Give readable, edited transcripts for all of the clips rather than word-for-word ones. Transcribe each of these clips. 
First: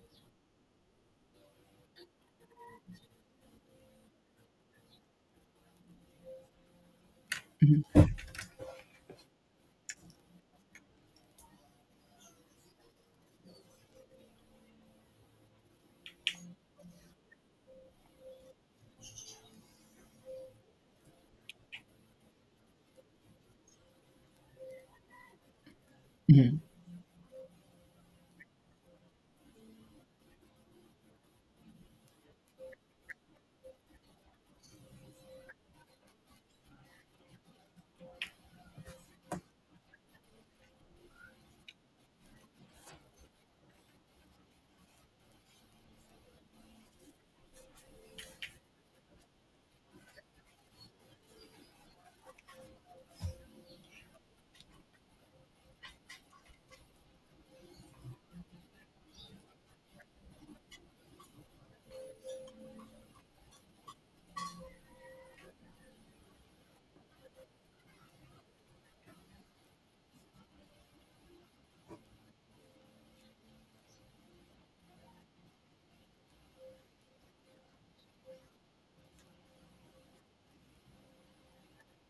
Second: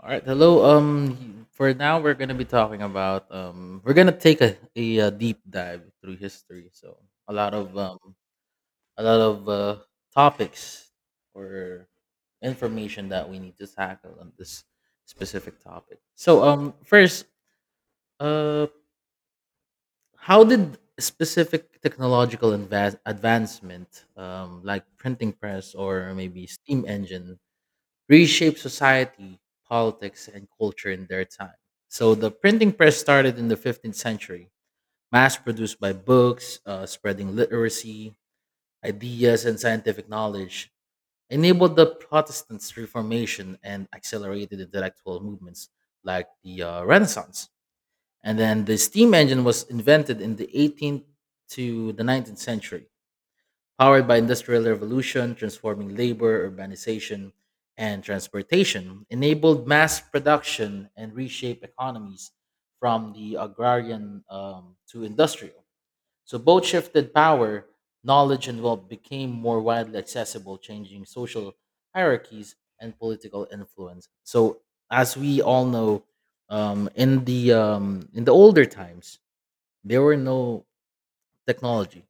All right, hello. For now, we're gonna be talking about we're gonna take a deep dive through history. So a lot of um, a lot of topics or information that we need to tackle on this specific topic. So first, uh, how did specific technological advance advancement, like printing press or maybe Mhm. steam engine, reshaped society, politics, and culture in their time. So the printing press started in the 15th century, mass produced by books, spreading literacy, ideas, and scientific knowledge, enabled the Protestants' Reformation and accelerated intellectual movements like the Renaissance. And then the steam engine was invented in the 18th to the 19th century, powered by industrial revolution, transforming labor, urbanization, and transportation, enabled mass production and reshaped economies from the agrarian to industrial. So both shifted power, knowledge, and wealth became more widely accessible, changing social hierarchies and political influence. So as we all know, in the older times, there were no technology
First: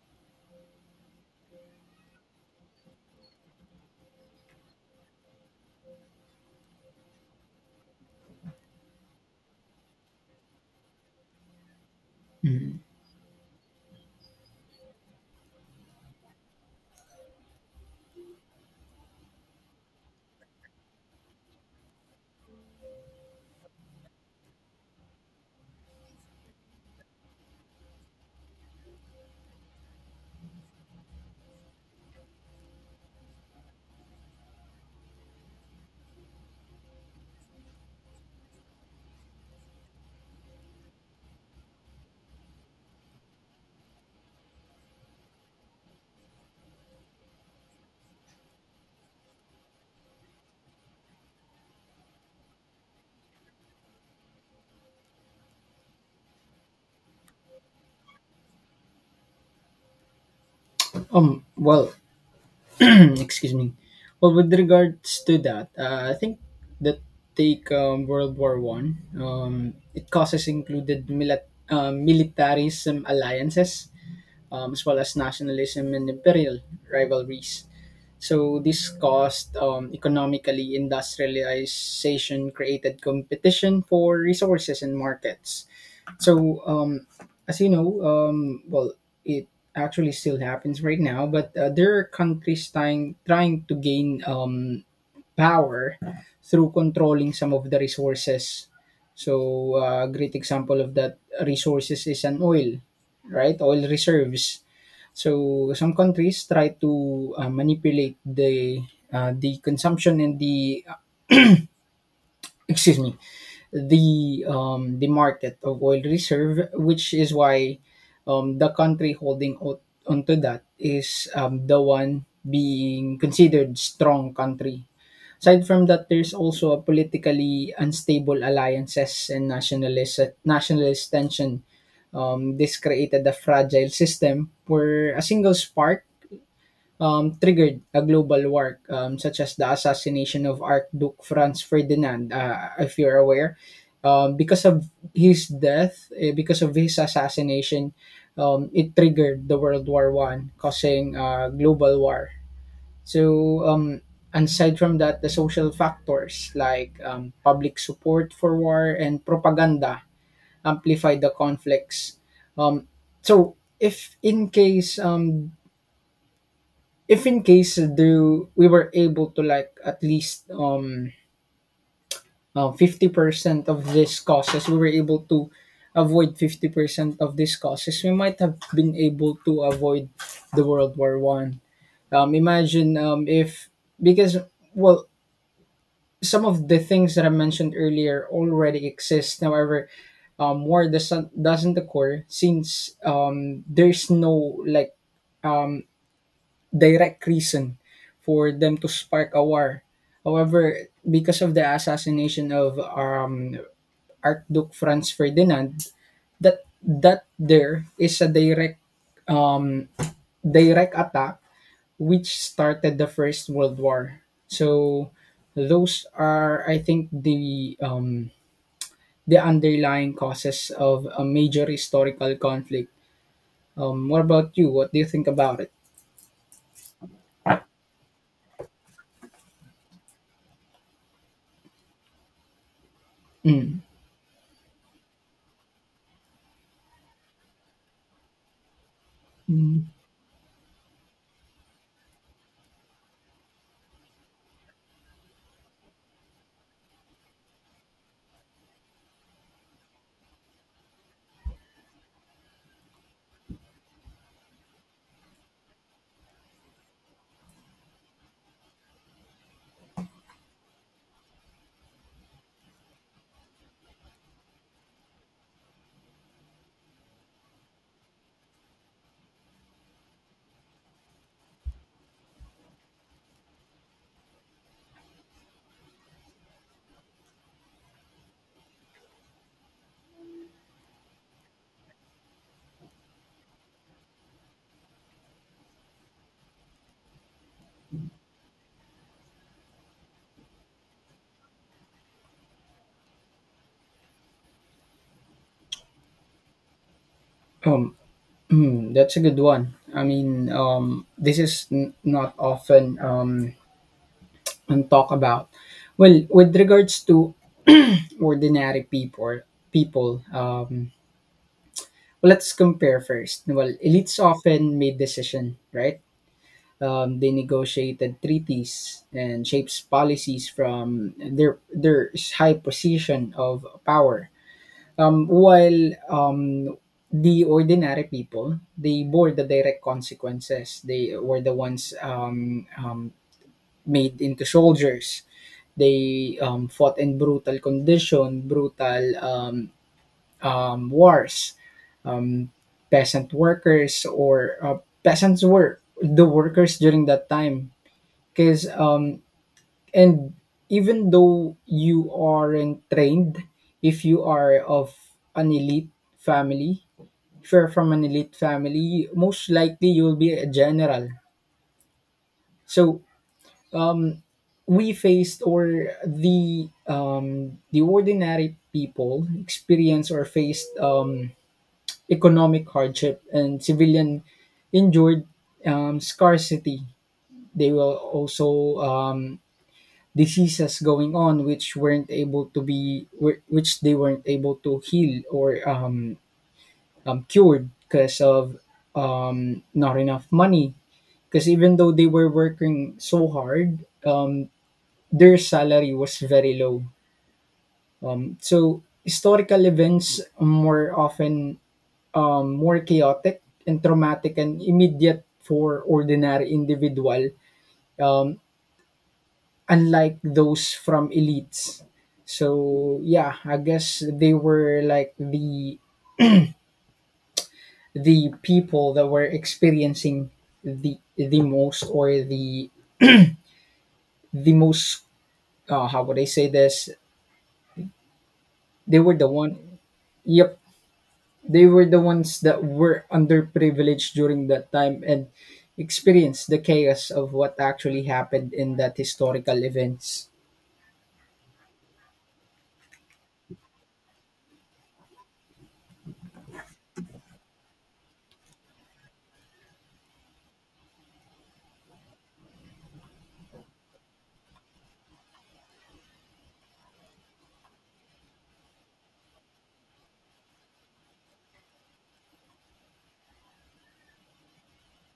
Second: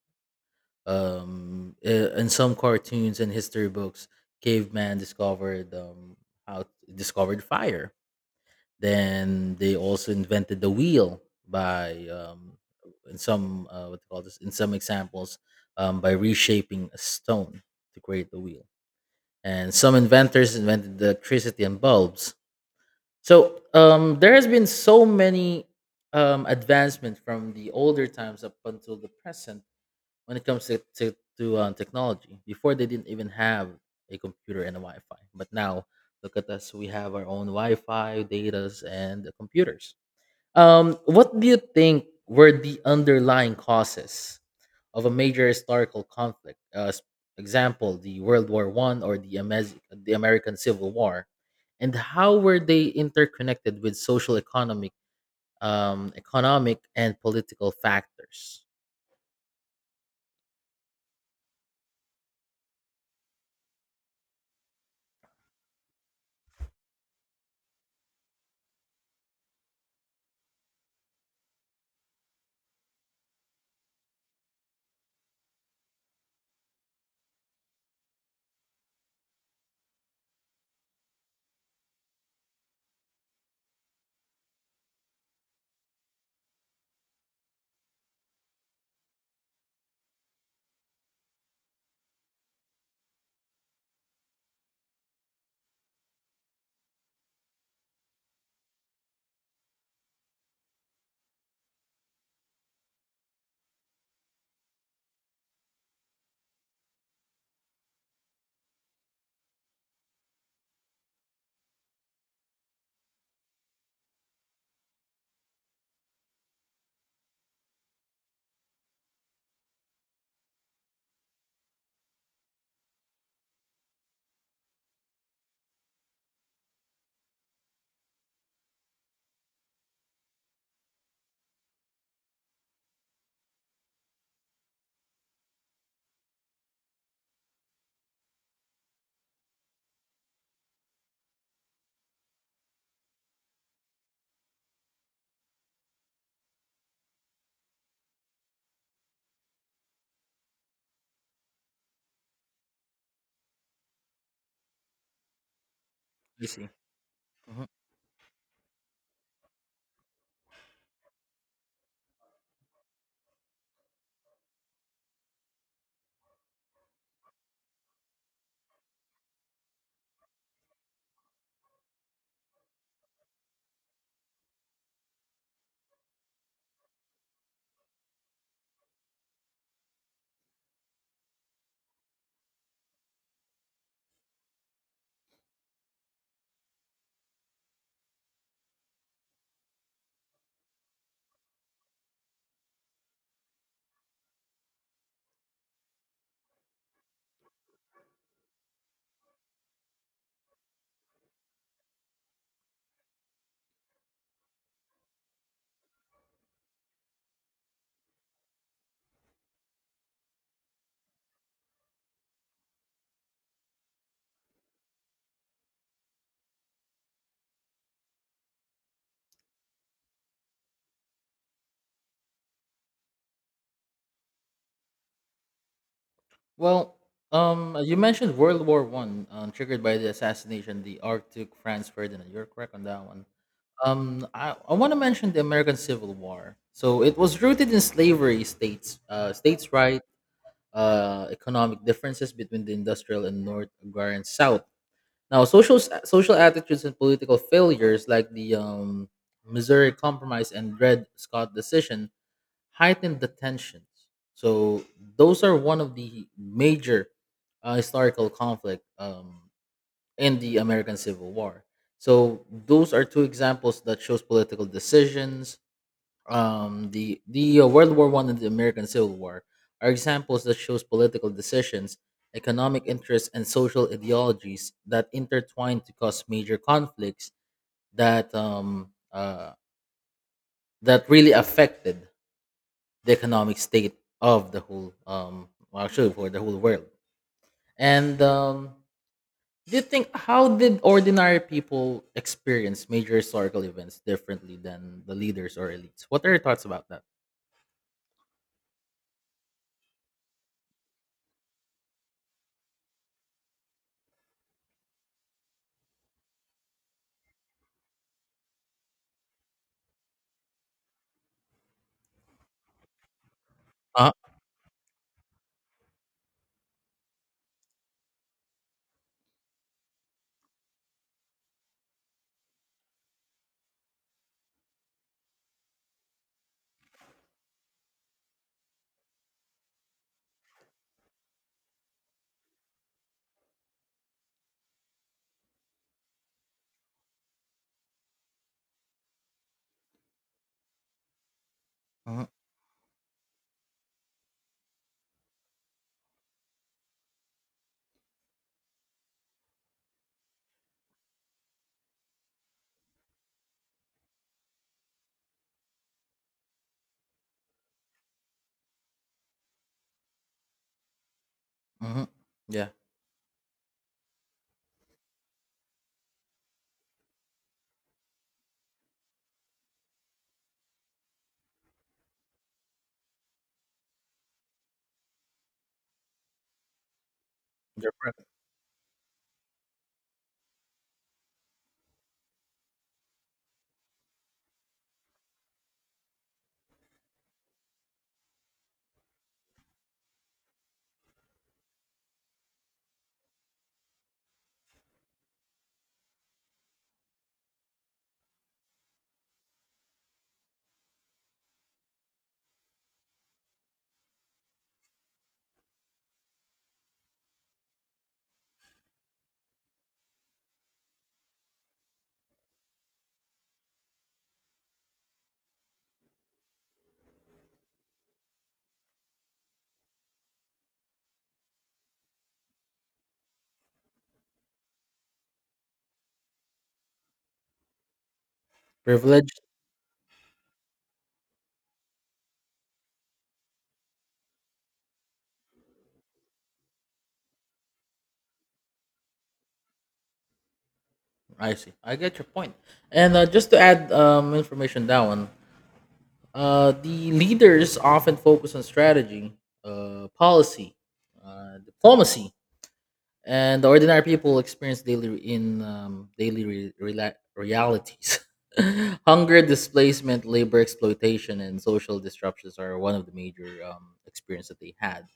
um i- in some cartoons and history books caveman discovered how discovered fire, then they also invented the wheel by in some what they call this in some examples, by reshaping a stone to create the wheel, and some inventors invented electricity and bulbs. So there has been so many advancement from the older times up until the present when it comes to technology. Before they didn't even have a computer and a Wi-Fi, but now look at us. We have our own Wi-Fi, datas, and computers. What do you think were the underlying causes of a major historical conflict? Example, the World War One or the the American Civil War, and how were they interconnected with social economic economic and political factors? Well, excuse me. Well, with regards to that, I think that take World War One. It causes included militarism alliances, as well as nationalism and imperial rivalries. So this caused economically industrialization created competition for resources and markets. So as you know, it actually still happens right now, but there are countries trying to gain power through controlling some of the resources. So a great example of that resources is an oil, right? Oil reserves, so some countries try to manipulate the consumption, and the, excuse me, the market of oil reserve, which is why the country holding out onto that is the one being considered strong country. Aside from that, there's also a politically unstable alliances and nationalist tension. This created a fragile system where a single spark triggered a global war, such as the assassination of Archduke Franz Ferdinand, if you're aware. Because of his death, because of his assassination, it triggered the World War One, causing a global war. So, aside from that, the social I factors see. like Mm-hmm. public support for war and propaganda amplify the conflicts. Um, so, if in case, do we were able to, like, at least 50% of these causes, we were able to avoid 50% of these causes, we might have been able to avoid the World War One. Imagine, if, because, well, some of the things that I mentioned earlier already exist. However, war doesn't occur, since there's no, like, direct reason for them to spark a war. However, because of the assassination of Archduke Franz Ferdinand, that there is a direct, um, attack which started the First World War. So those are, I think, the underlying causes of a major historical conflict. What about you? What do you think about it? Well, you mentioned World War One, triggered by the assassination the Archduke Franz Ferdinand. You're correct on that one. Mm. Um, I want to mention the American Civil War. So it was rooted in slavery, states, states' Mm. right, economic differences between the industrial and North agrarian South. Now, social attitudes and political failures like the Missouri Compromise and Dred Scott decision heightened the tensions. So those are one of the major historical conflict in the American Civil War. So those are two examples that shows political decisions. The World War One and the American Civil War are examples that shows political decisions, economic interests, and social ideologies that intertwine to cause major conflicts that that really affected the economic state of the whole well, actually for the whole world. And Do you think, how did ordinary people experience major historical events differently than the leaders or elites? What are your thoughts about that? Um, that's a good one. I mean, this is not often, and talk about. Well, with regards to ordinary people. Well, let's compare first. Well, Uh, elites often made decision, right? They negotiated treaties and shapes policies from their high position of power. While, the ordinary people, they bore the direct consequences. They were the ones, made into soldiers. They, fought in brutal condition, brutal, wars. hmm Peasant workers or, peasants were the workers during that time. Because, and even though you aren't trained, if you are of an elite family if you're from an elite family, most likely you'll be a general. hmm yeah, So we faced, or the, the ordinary people experienced or faced, economic hardship, and civilian endured, scarcity. They they're were pri- also, diseases going on which weren't able to be, which they weren't able to heal or, cured because of, not enough money. Because even though they were working so hard, their salary was very low. So historical events more often, more chaotic and traumatic and immediate for ordinary individual, um, unlike those from elites. So yeah, I guess they were like the people that were experiencing the most, or the most, how would I say this? They were the privileged. one. Yep, they were the ones that were underprivileged during that time and experienced the chaos of what actually happened in that historical events. I see, I get your point. And just to add information down, the leaders often focus on strategy, policy, diplomacy, and the ordinary people experience daily in daily realities. Hunger, displacement, labor exploitation, and social disruptions are one of the major experience that they had.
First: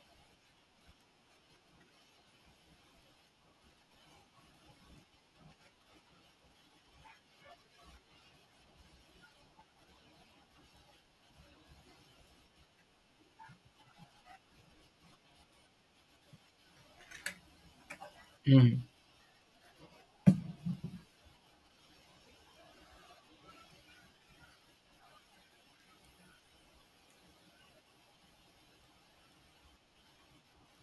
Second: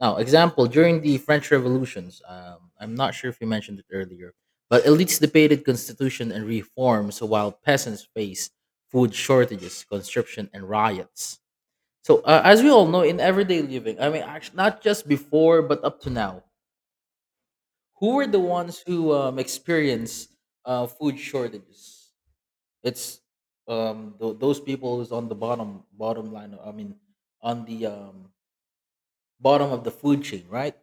Now, example during the French revolutions, I'm not sure if you mentioned it earlier, but elites debated constitution and reforms while peasants faced food shortages, conscription, and riots. So, as we all know, in everyday living, I mean, not just before but up to now, who were the ones Mm. who experienced food shortages? It's those people who's on the bottom line. I mean, on the bottom of the food chain, right?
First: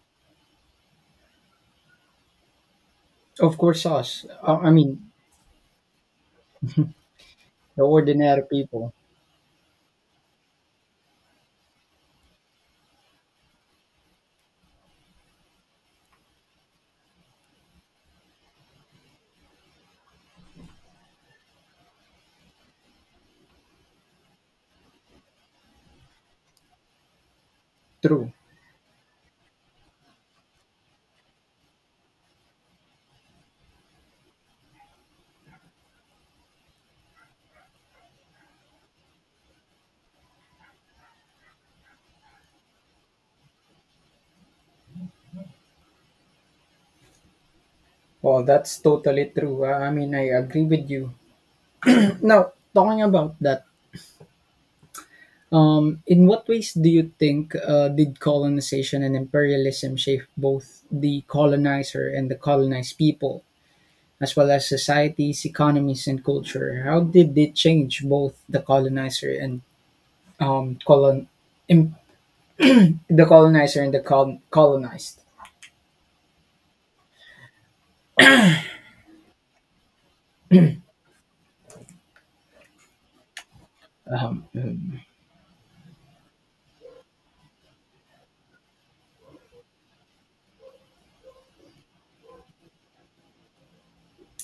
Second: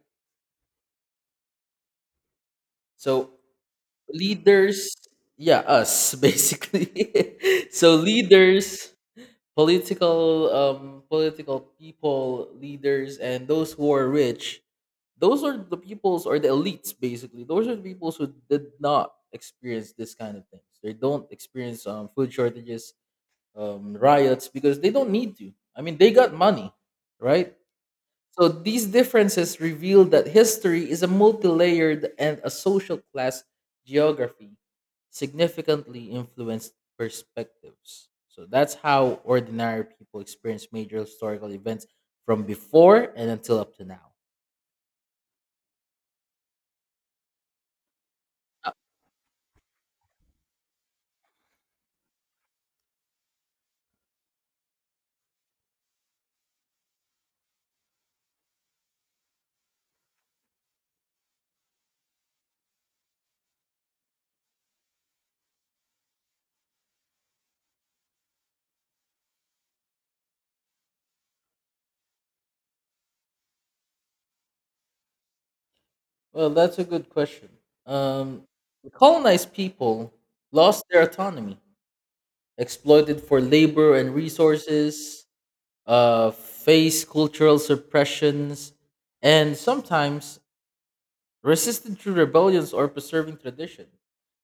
So Of course, us. I leaders, mean, yeah, us basically. the So ordinary leaders, people. political, political people, leaders, and those who are rich, those are the peoples or the elites, basically those are the peoples who did not experience this kind of things. They don't experience food shortages, riots, because they don't need to. I mean, they got money, right? True. So these differences reveal that history is a multi-layered and a social class geography significantly influenced perspectives. So that's how ordinary people experience major historical events from before and until up to now. Well, that's totally true. I mean, I agree with you. Now, talking about that, in what ways do you think, did colonization and imperialism shape both the colonizer and the colonized people, as well as societies, economies, and culture? How did they change both the colonizer and, um, colon, im- the colonizer and colonized? Well, that's a good question. Um, the colonized people lost their autonomy, exploited for labor and resources, faced cultural suppressions, and sometimes resisted to rebellions or preserving tradition.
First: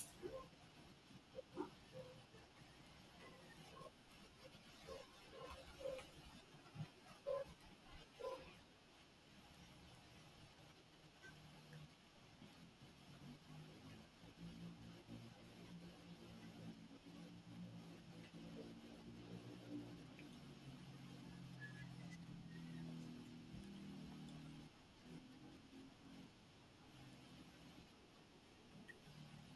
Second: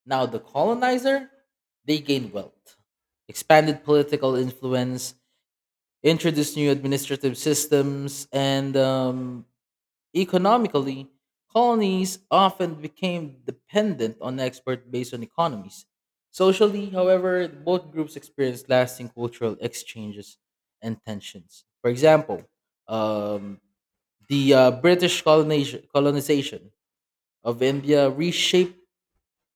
Now, the colonizer, they gained wealth, expanded political influence, introduced new administrative systems, and economically, colonies often became dependent on export based on economies. Socially, however, both groups experienced lasting cultural exchanges and tensions. For example, um, the British colonization of India reshaped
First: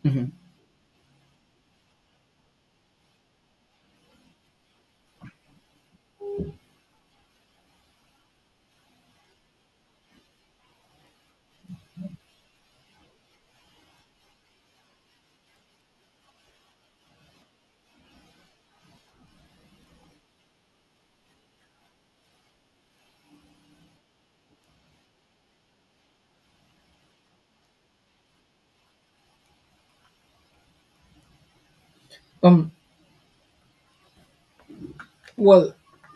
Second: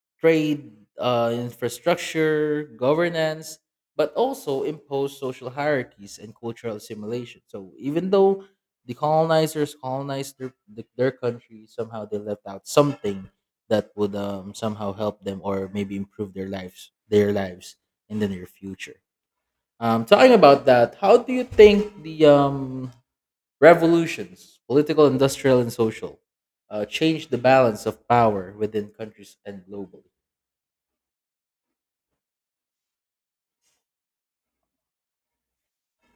Hmm. trade, infrastructure, governance, but also impose social hierarchies and cultural assimilation. So even though the colonizers colonized their country, somehow they left out something that would somehow help them or maybe improve their lives in the near future. Talking about that, how do you think the revolutions, political, industrial, and social, change the balance of power within countries and globally? Um. Well,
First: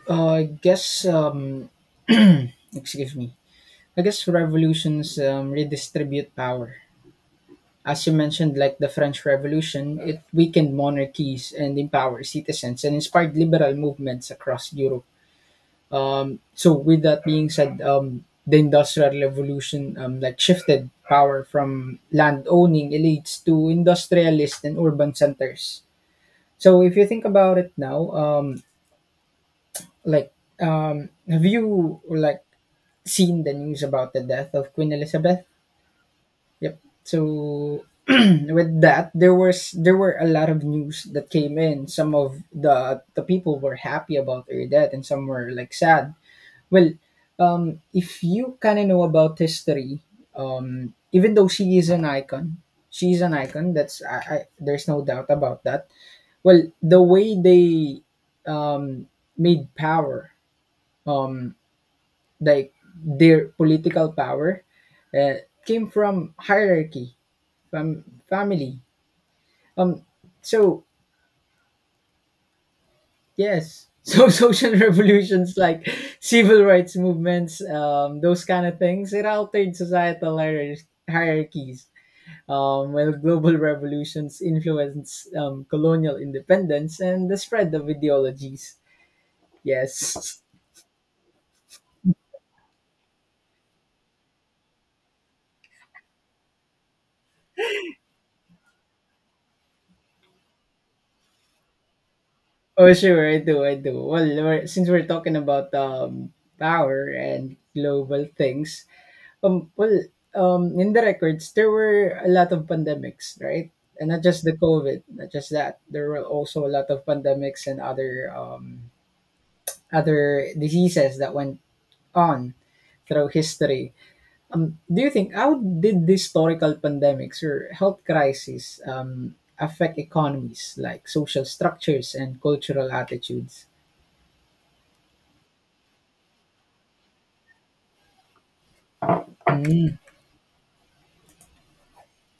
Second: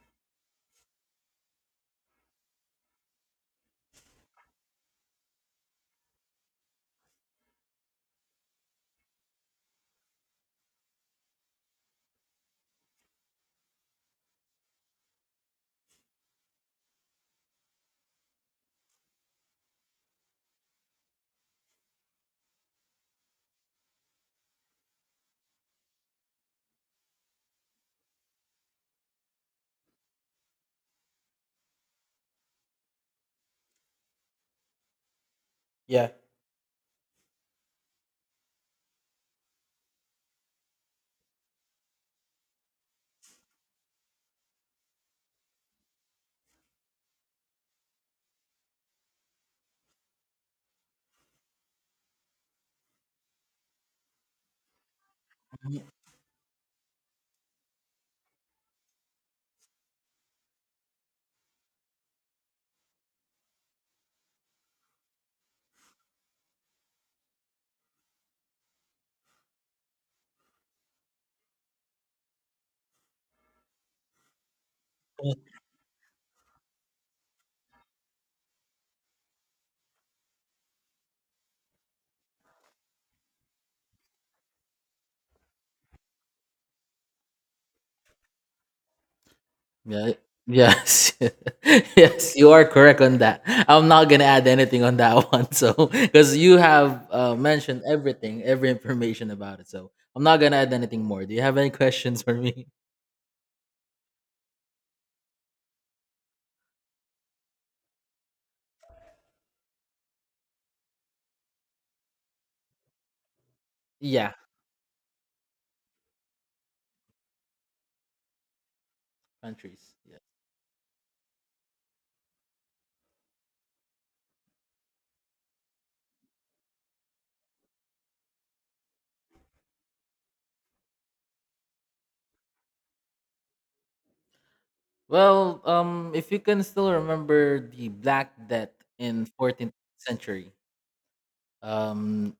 I guess. Excuse me. I guess revolutions, redistribute power. As you mentioned, like the French Revolution, it weakened monarchies and empowered citizens and inspired liberal movements across Europe. With that being said, the Industrial Revolution, like, shifted power from land owning elites to industrialists and urban centers. So if you think about it now, like have you, like, seen the news about the death of Queen Elizabeth? Yeah. Yep. So with that, there were a lot of news that came in. Some of the people were happy about her death, and some were like sad. Well, if you kind of know about history, even though she is an icon, she's an icon. That's, there's no doubt about Mm, that. Well, the way they, um, made power, um, like their political power, uh, came from hierarchy, from family. Um, so, yes. So, social revolutions like civil rights movements, those kind of things, it altered societal hierarchies. While global revolutions influenced, colonial independence and the spread of ideologies. yeah. Yes. Yes. Yes, you are correct on that. I'm not gonna add anything on that one. So, because you have mentioned everything, every information about it. So, I'm not gonna add anything more. Do you have any questions for me? Oh, sure, I do, I do. Well, we're, since we're talking about, power and global things. Um, well, in the records, there were a lot of pandemics, right? And not Yeah, just the COVID, not just that. There were also a lot of pandemics and other um, countries. Yeah. other diseases that went on through history. Do you think how did these historical pandemics or health crises, affect economies, like social structures and cultural attitudes? Well, if you can still remember the Black Death in 14th Mm-hmm. century, um,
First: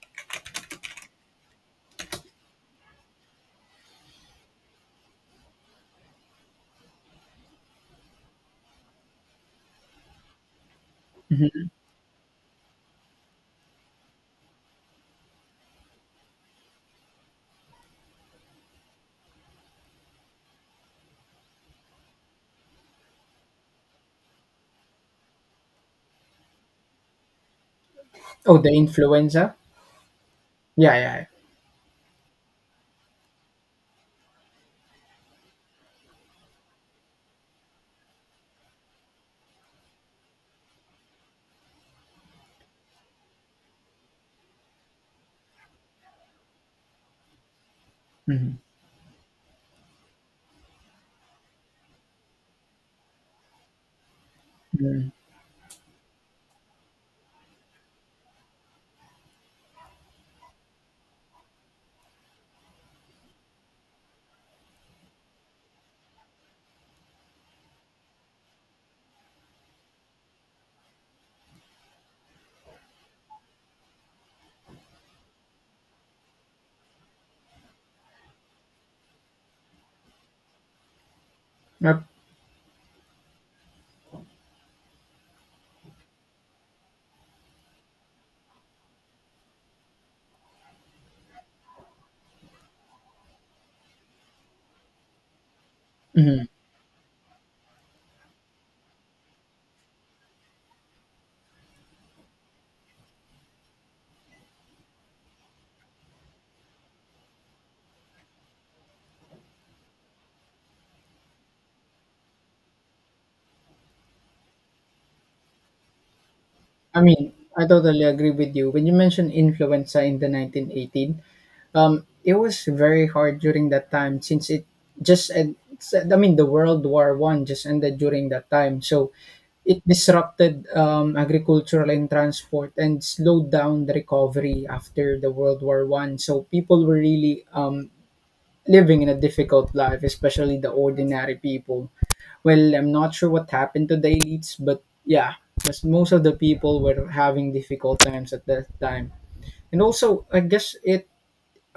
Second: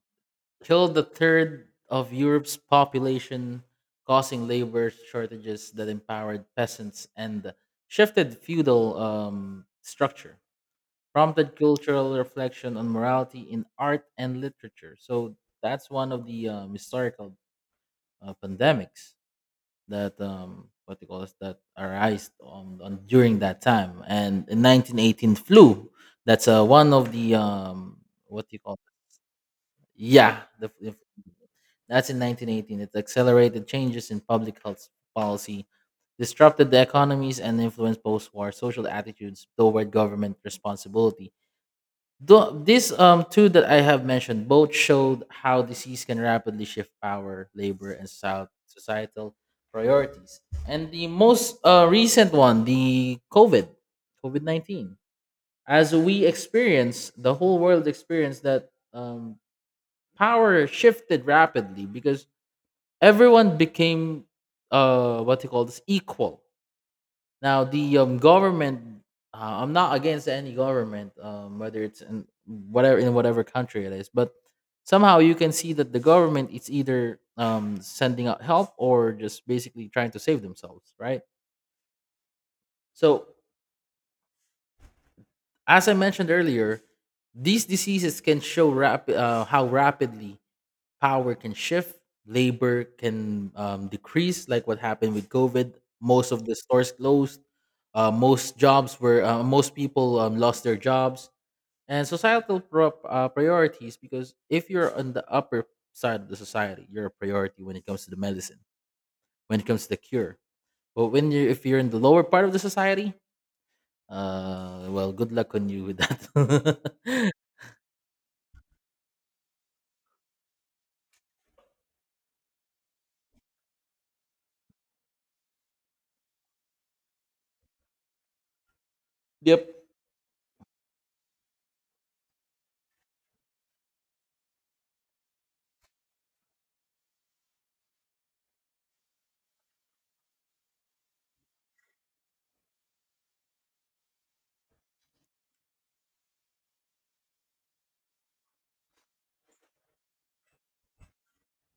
killed a third of Europe's population, causing labor shortages that empowered peasants and shifted feudal structure, prompted cultural reflection on morality in art and literature. So that's one of the historical pandemics that what they call this, that arise on during that time. And in 1918 flu, that's one of the what do Oh, you the call influenza. yeah, Yeah, yeah. Yeah. that's in 1918. It accelerated changes in public health policy, disrupted the economies, and influenced post-war social attitudes toward government responsibility. Though these two that I have mentioned both showed how disease can rapidly shift power, labor, and Mm-hmm. societal priorities. And the most recent one, the COVID 19. Mm-hmm. As we experience, the whole world experienced that power shifted rapidly because everyone became what they call this equal. Now the government, I'm not against any government, whether it's in whatever country it is, but somehow you can see that the government is either sending out help or just basically trying to save themselves, right? Yep. So as I mentioned earlier, these diseases can show how rapidly power can shift, labor can decrease, like what happened with COVID. Most Mm-hmm. of the stores closed. Most people lost their jobs, and societal priorities, because if you're on the upper side of the society you're a priority when it comes to the medicine, when it comes to the cure, but when you if you're in the lower part of the society, well, good luck on you with that. I mean, I totally agree with you. When you mentioned influenza in the 1918, it was very hard during that time, since it just, and I mean, the World War One just ended during that time. So Yep. it disrupted, agricultural and transport, and slowed down the recovery after the World War One. So people were really, living in a difficult life, especially the ordinary people. Well, I'm not sure what happened to the elites, but yeah, because most of the people were having difficult times at that time. And also, I guess it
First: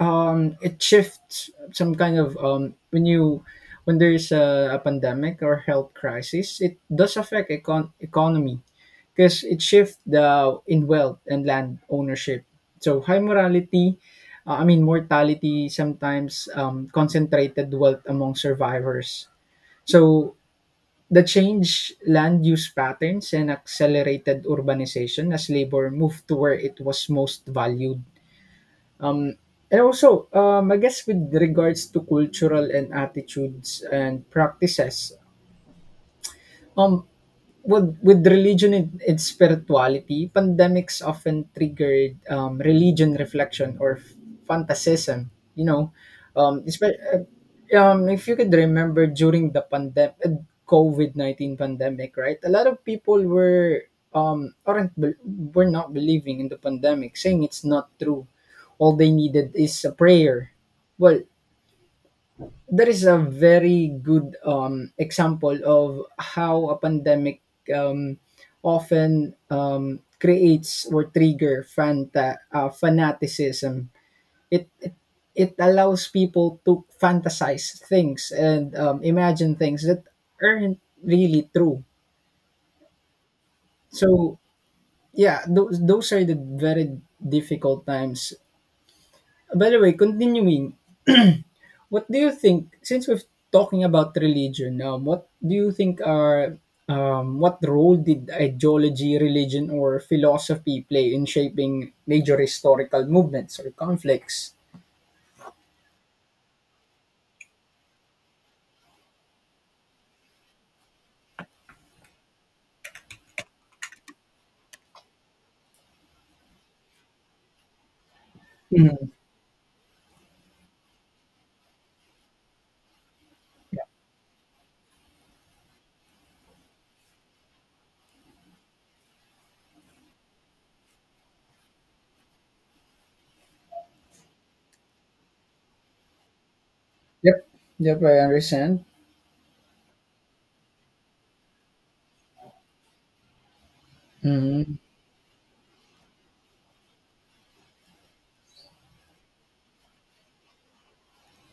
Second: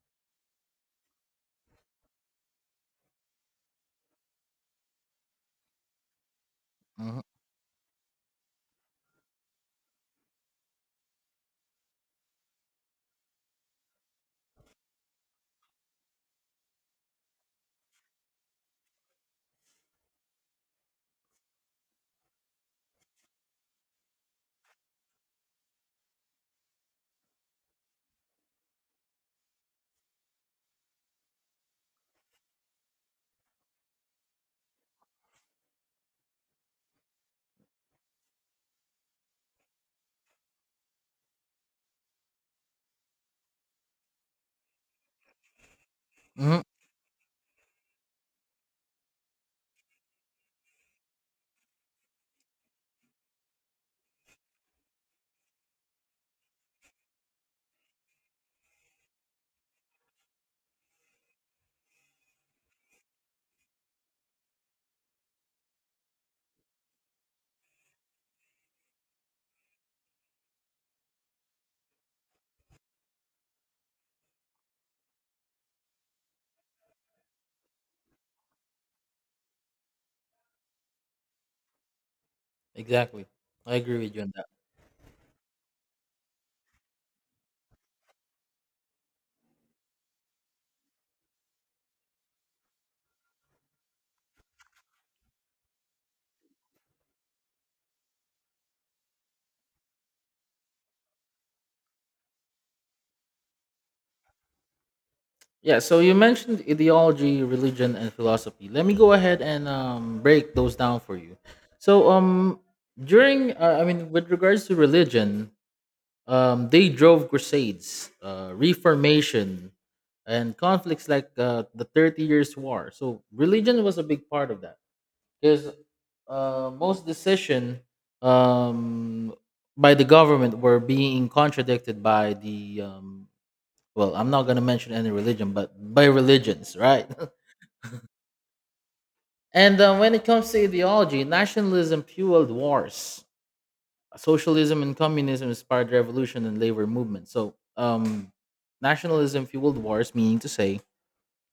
um it shifts some kind of, when you, when there's a pandemic or health crisis, it does Hmm. affect economy, because it shifts the in wealth and land ownership. So high morality, I mean mortality, sometimes, concentrated wealth among survivors. So the change land use patterns and accelerated urbanization as labor moved to where it was most valued. Um, and also, I guess with regards to cultural and attitudes and practices, um, with religion and, spirituality, pandemics often triggered, religion reflection, or fantasism. You know, Hmm. um, espe- uh, if you could remember during the pandemic, COVID-19 pandemic, right? A lot of people um aren't bel were not believing in the pandemic, saying it's not true. All they needed is a prayer. Well, that is a very good, example of how a pandemic, um, often, creates or trigger fanaticism. It, it it allows people to fantasize things and, imagine things that aren't really true. Exactly, I agree So with you on that. yeah, those are the very difficult times. By the way, continuing. What do you think, since we're talking about religion now, what do you think are, what role did ideology, religion, or philosophy play in shaping major historical movements or conflicts? Yeah, so you mentioned ideology, religion, and philosophy. Let me go ahead and break those down for you. So, I mean, with regards to religion, they drove crusades, Mhm. reformation, and conflicts like the 30 Years' War. So, religion was a big part of that because most decision um, by the government were being contradicted by the well, I'm not going to mention any religion but by religions, right? Yep, yep, I understand. And when it comes to ideology, nationalism fueled wars, Mm-hmm. socialism and communism inspired revolution and labor movement. So nationalism fueled wars, meaning to say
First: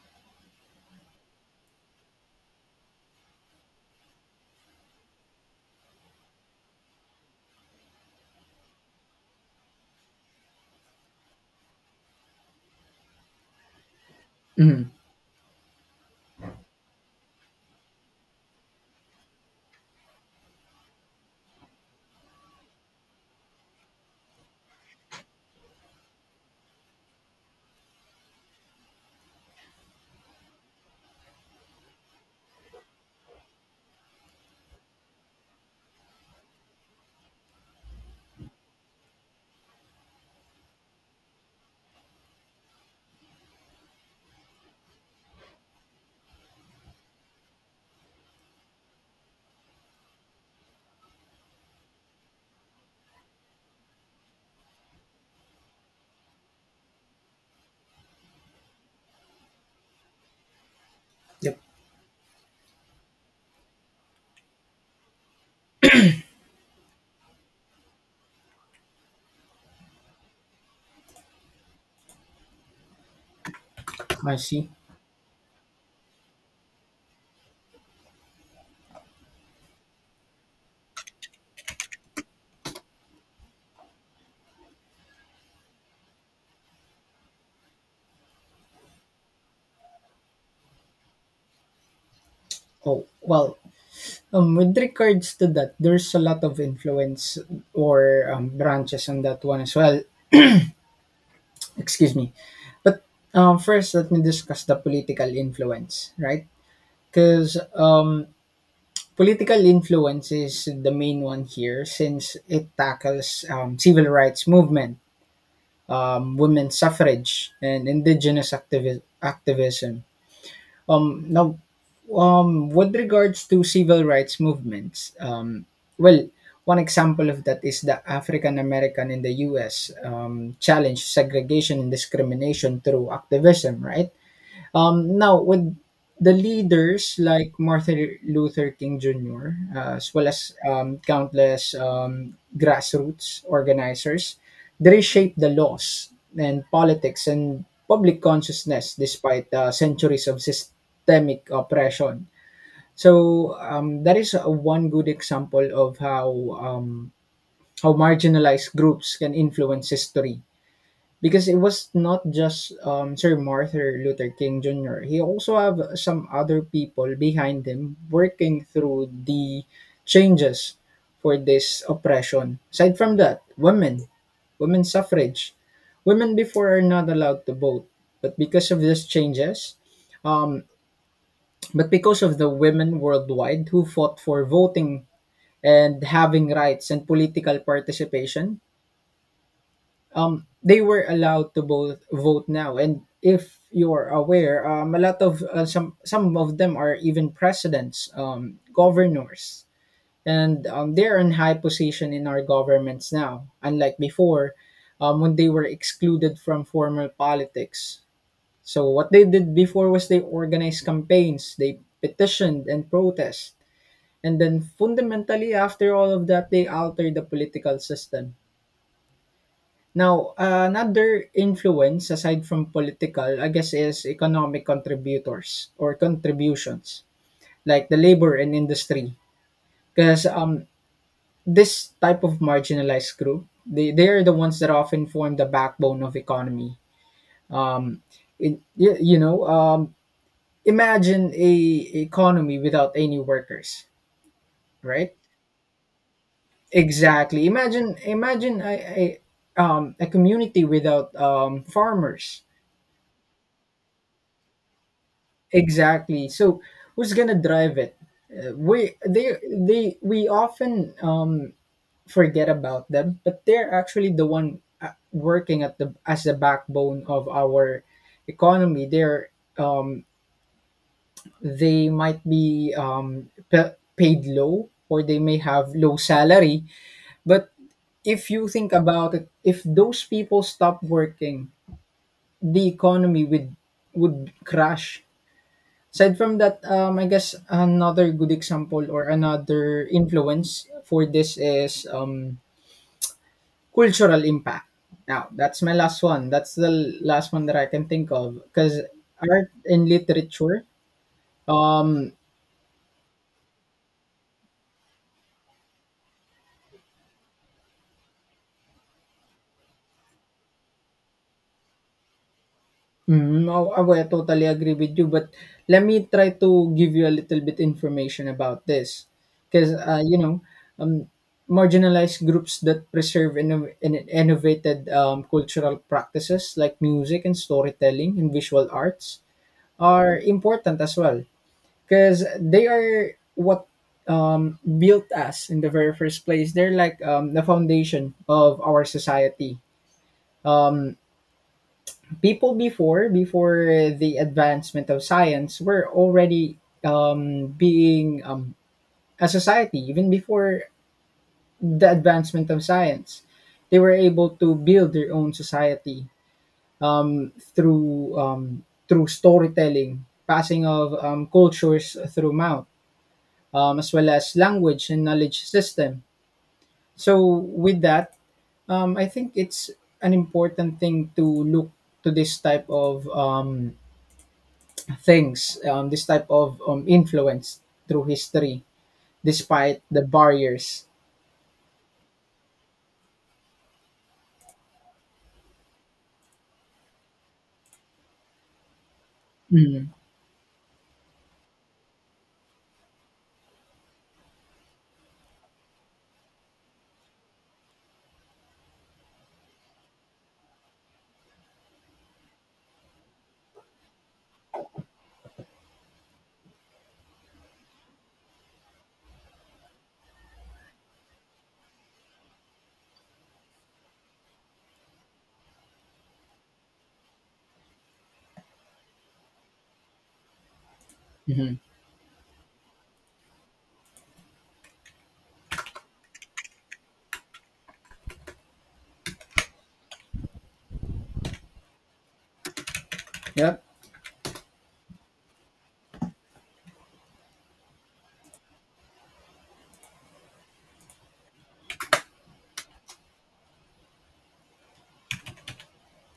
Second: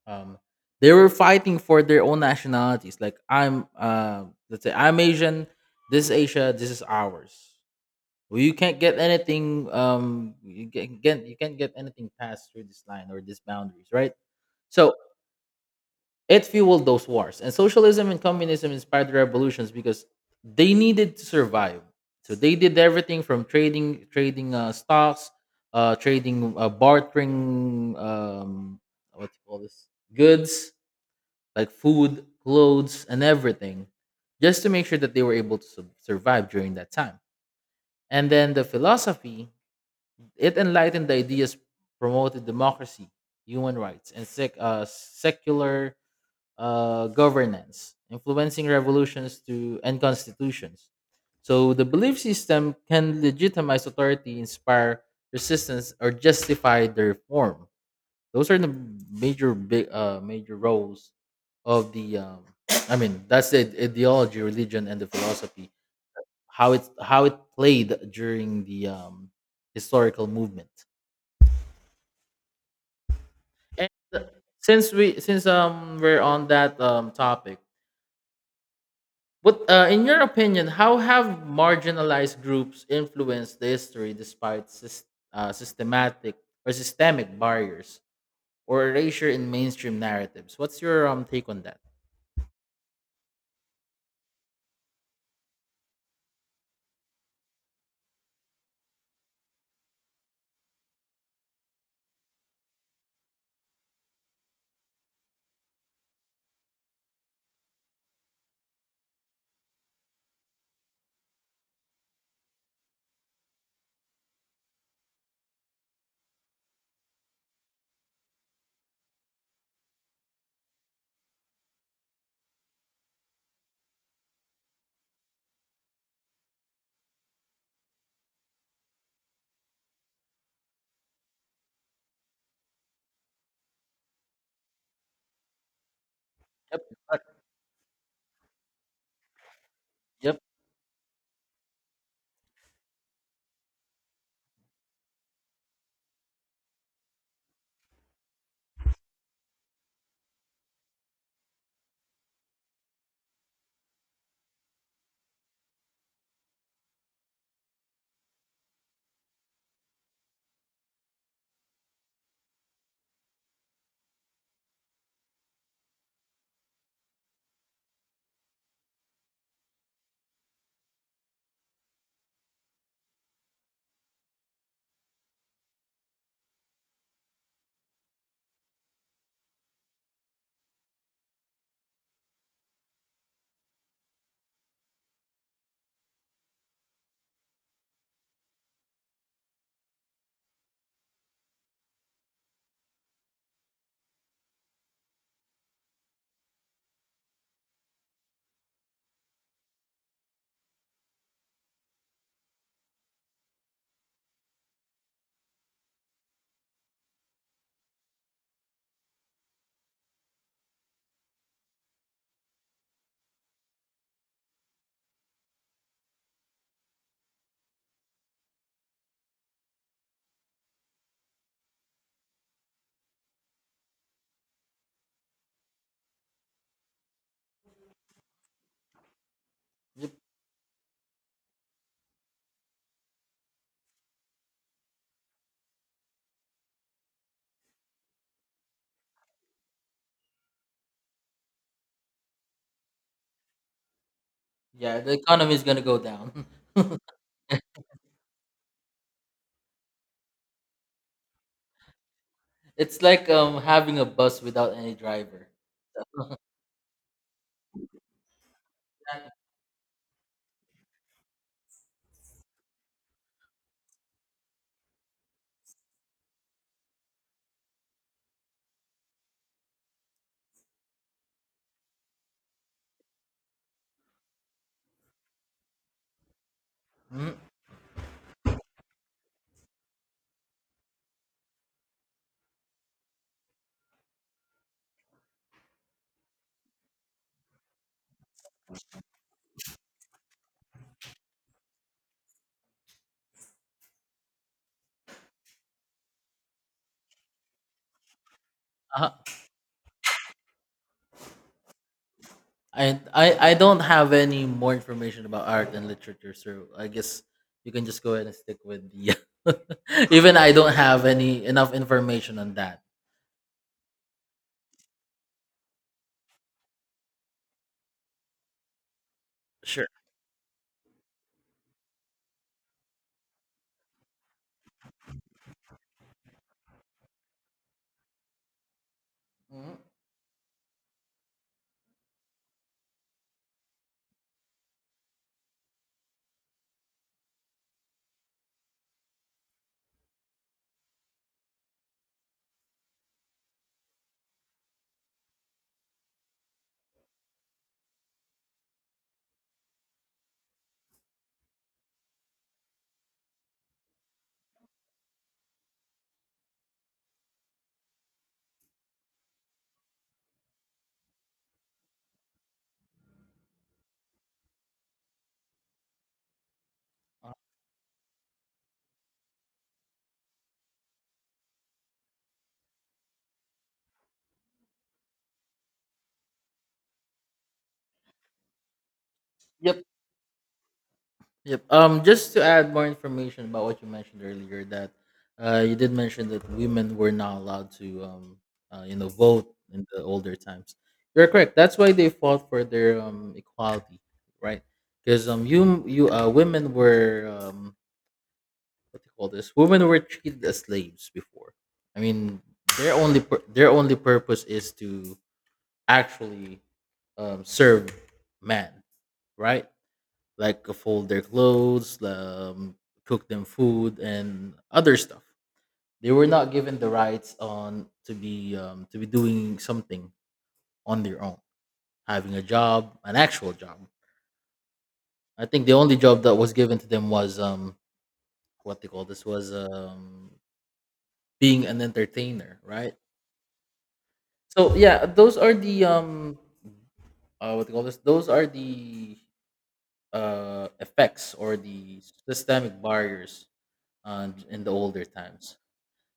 um they were fighting for their own nationalities. Like, I'm let's say I'm Asian, this is Asia, this is ours. Well, you can't get anything. You can't get you can't get anything past through this line or these boundaries, right? Mm-hmm. So it fueled those wars. And socialism and communism inspired the revolutions because they needed to survive. So they did everything from trading stocks, trading, bartering, what do you call this, goods like food, clothes, and everything, just to make sure that they were able to survive during that time. And then the philosophy, it enlightened the ideas, promoted democracy, human rights, and secular governance, influencing revolutions to and constitutions. So the belief system can legitimize authority, inspire resistance, or justify their reform. Those are the major roles Yep, of the. I mean, that's the ideology, religion, and the philosophy. How it played during the historical movement. And I see. since we're on that topic. But in your opinion, how have marginalized groups influenced the history despite systematic or systemic barriers or erasure in mainstream narratives? What's your take on that? Oh, well, with regards to that, there's a lot of influence, or, branches on that one as well. Excuse me. But, first, let me discuss the political influence, right? Because, political influence is the main one here, since it tackles, civil rights movement, women's suffrage, and indigenous activism. Now, with regards to civil rights movements, well, one example of that is the African American in the U.S. Challenge segregation and discrimination through activism, right? Now, with the Yep. leaders uh, like Martin Luther King Jr., as well Yep. as, countless, grassroots organizers, they reshaped the laws and politics and public consciousness despite, centuries of systemic oppression. So, that is, one good example of how, um, how marginalized groups can influence history, because it was not just, Sir Martin Luther King Jr. He also have some other people behind him working through the changes for this oppression. Aside from that, women, women suffrage. Women before are not allowed to vote, but because of these changes, um, but because of the women worldwide who fought for voting and having rights and political participation, they were allowed to both vote now. And if you're aware, a lot of some of them are even presidents, governors, and they're in high position in our governments now. Unlike before, when they were excluded from formal politics. So what they did before was they organized campaigns, they petitioned and protest, and then fundamentally after all of that, they altered the political system. Now, another influence aside from political, I guess, is economic contributors or contributions like the labor and industry, Yep. because this type of marginalized group, they are the ones that often form the backbone of economy. Um, it, you, you know, imagine a economy without any workers, Yeah, right? the economy is gonna go down. Exactly. Imagine a community without farmers. It's like having a bus without any driver. Exactly. So who's gonna drive it? We they we often forget about them, but they're actually the one working at the as the backbone of our economy. They're um, they might be paid low, or they may have low salary. Mhm. But if you think about it, if those people stop working, the economy would crash. Aside from that, I guess another good example or another influence for this is cultural impact. Now, that's my last one. That's the last one that I can think of because Uh-huh. art and literature. I don't have any more information about art and literature, so I guess you can just go ahead and stick with the. Even I don't have any enough information on that. Mm, oh, I well, I totally agree with you, but let me try to give you a little bit information about this, because Sure. Um, marginalized groups that preserve inno- and innovated cultural practices like music and storytelling and visual arts Mhm. are important as well, because they are what built us in the very first place. They're like the foundation of our society. People before the advancement of science were already being a society even before the advancement of science. They were able to build their own society through storytelling, passing of cultures through mouth, as well as language and knowledge system. So Uh, with that, I think it's an important thing to look to this type of things, this type of influence through history despite Yep. the barriers. Yep. Just to add more information about what you mentioned earlier, that you did mention that women were not allowed to, you know, vote in the older times. You're correct. That's why they fought for their equality, right? Because you you women were what you call this, women were treated as slaves before. I mean, their only purpose is to actually, serve man, right, like fold their clothes, cook them food and other stuff. They were not given the rights on to be, to be doing something on their own, Hmm. having a job, an actual job. I think the only job that was given to them was what they call this was being an entertainer, right? Yep. So yeah, those are the what do you call this? Those are the effects or the systemic barriers in the older times.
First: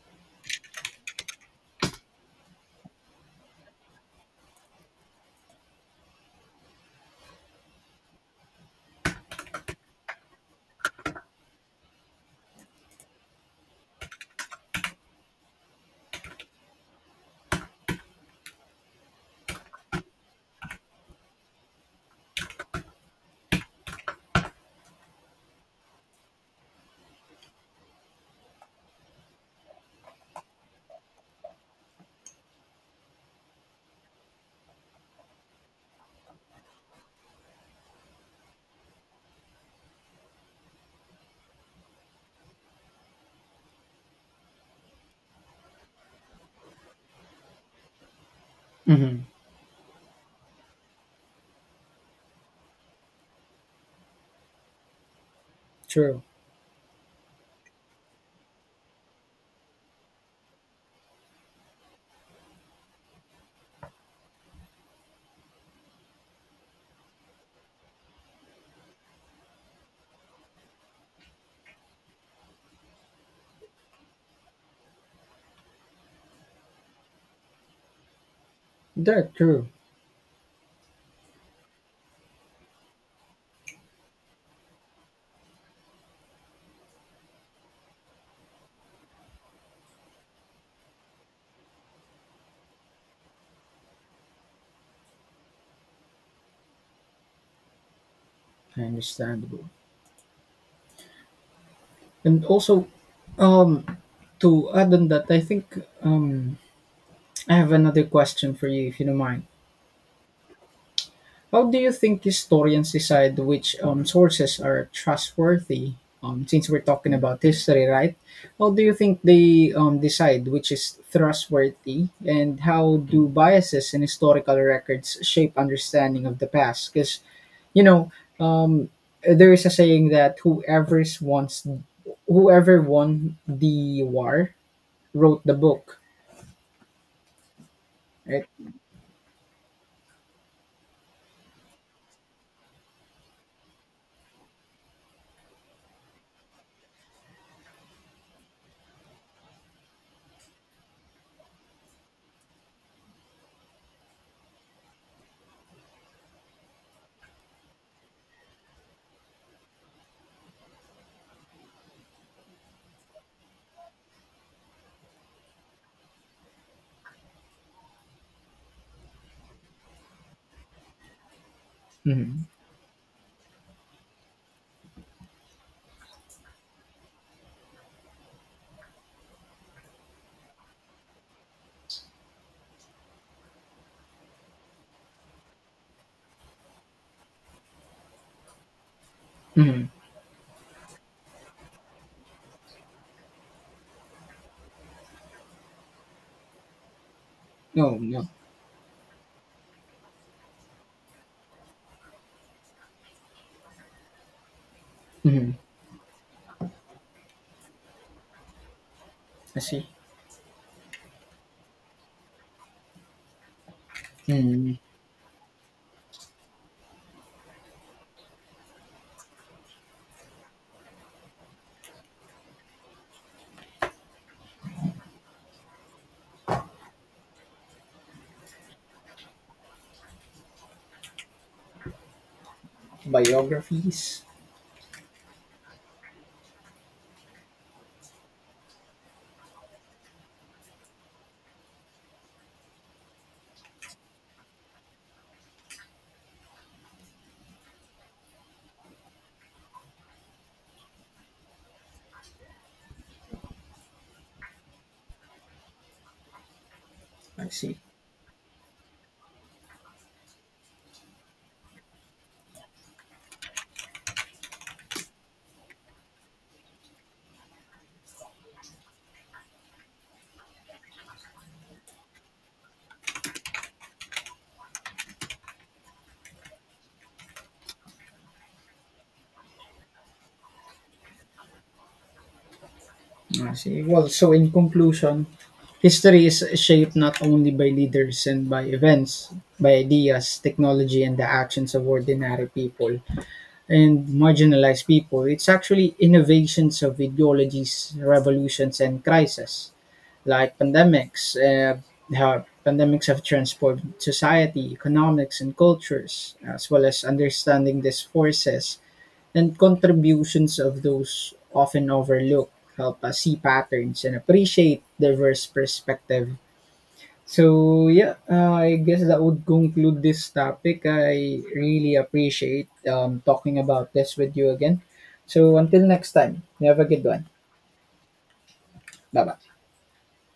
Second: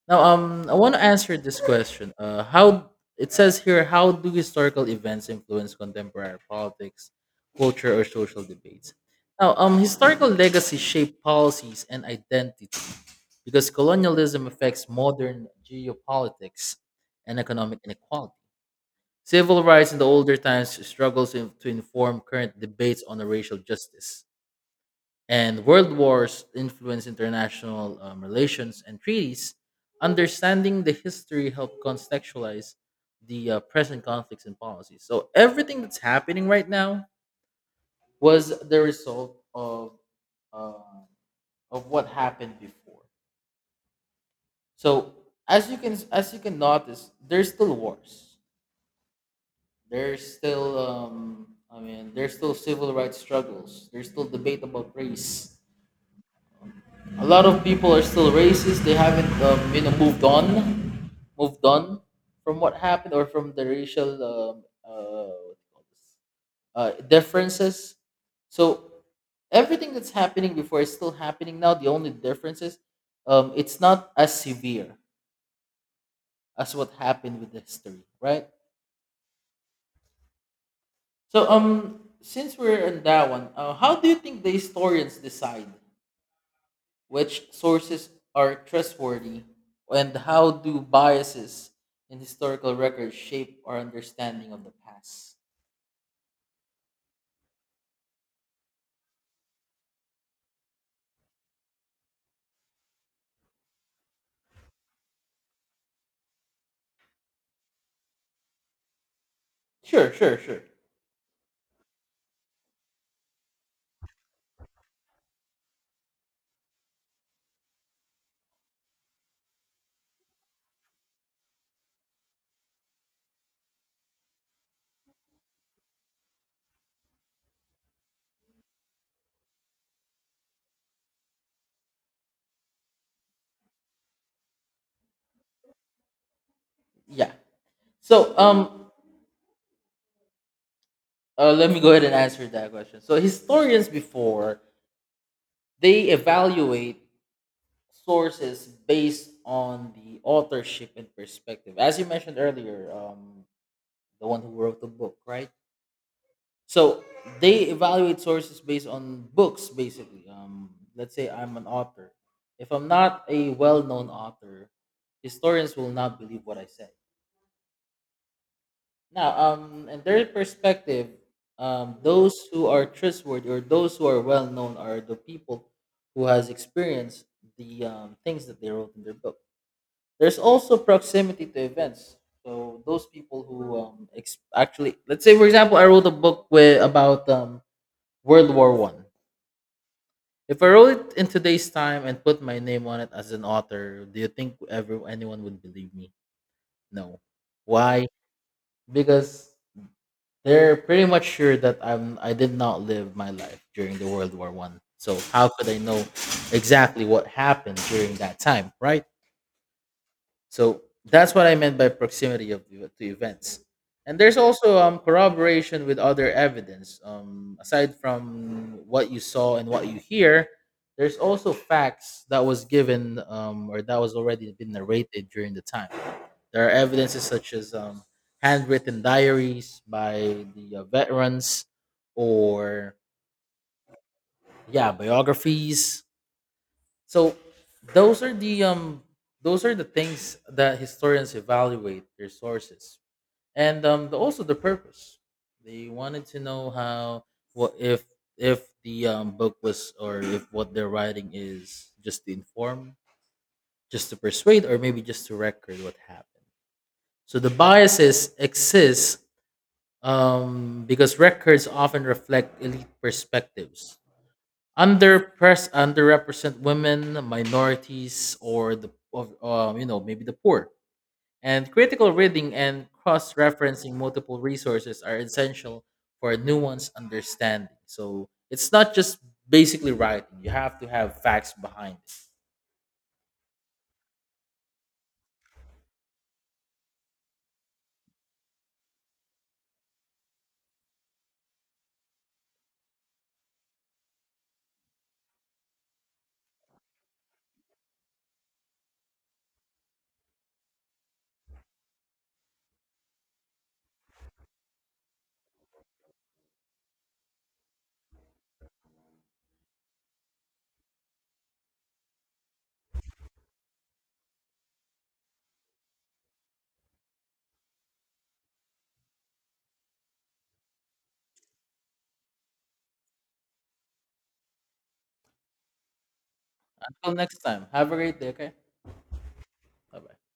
Now, I want to answer this question. How It says here, how do historical events influence contemporary politics, culture, or social debates? Now, historical legacy shape policies and identity because colonialism affects modern geopolitics and economic inequality. Civil rights in the older times struggles in, to inform current debates on the racial justice. And world wars influence international relations and treaties. Understanding the history helped contextualize the present conflicts and policies. So everything that's happening right now was the result uh, of what happened before. So as you can notice, there's still wars. Hmm. There's still, I mean, there's still civil rights struggles. There's still debate about race. True. A lot of people are still racist. They haven't, you know, moved on from what happened or from the racial, what do you call this? Differences. So everything that's happening before is still happening now. The only difference is, it's not as severe as what happened with the history, right? That true. So since we're on that one, how do you think the historians decide which sources are trustworthy, and how do biases in historical records shape our understanding of the past? Understandable. And also, um to add on that I think I have another question for you if you don't mind. Sure, sure, sure. How do you think historians decide which sources are trustworthy? Since we're talking about history, right? How do you think they decide which is trustworthy, and how do biases in historical records shape understanding of the past? Because you know, um, there is a saying that whoever won the war wrote the book, Yeah. So right? Let me go ahead and answer that question. So historians before, they evaluate sources based on the authorship and perspective, as you mentioned earlier, the one who wrote the book, right? So they evaluate sources based on books, basically. Let's say I'm an author. If I'm not a well-known author, historians will not believe what I say. Now, in their perspective, Mm-hmm. those who are trustworthy or those who are well-known are the people who has experienced the things that they wrote in their book. There's also proximity to events. So those people who actually, let's say, for example, I wrote a book with about World War I. Mm-hmm. If I wrote it in today's time and put my name on it as an author, do you think ever anyone would believe me? No. No, Why? no. Because they're pretty much sure that I did not live my life during the World War I. So how Mm-hmm. could I know exactly what happened during that time, right? I see. So that's what I meant by proximity to events. And there's Mm. also corroboration with other evidence. Aside from what you saw and what you hear, there's also facts that was given or that was already been narrated during the time. There are evidences such as handwritten diaries by the veterans, or Biographies. yeah, biographies. So those are the um those are the things that historians evaluate their sources and the, also the purpose. They wanted to know how, what if the book was, or if what they're writing is just to inform, just to persuade, or maybe just to record what happened. So the I see. biases exist because records often reflect elite perspectives. Underpress Underrepresent women, minorities, or you know, maybe the poor. And critical reading and cross-referencing multiple resources are essential for a nuanced understanding. So it's not just basically writing; you have to have facts behind it. I see. Well, so in conclusion, history is shaped not only by leaders and by events, by ideas, technology, and the actions of ordinary people and marginalized people. It's actually innovations of ideologies, revolutions, and crises like pandemics. How pandemics have transformed society, economics, and cultures, as well as understanding these forces and contributions of those often overlooked help us see patterns and appreciate diverse perspective. So yeah, I guess that would conclude this topic. I really appreciate talking about this with you again. So until next time, you have a good Until one. next time, have a great day. Okay, Bye bye. bye bye.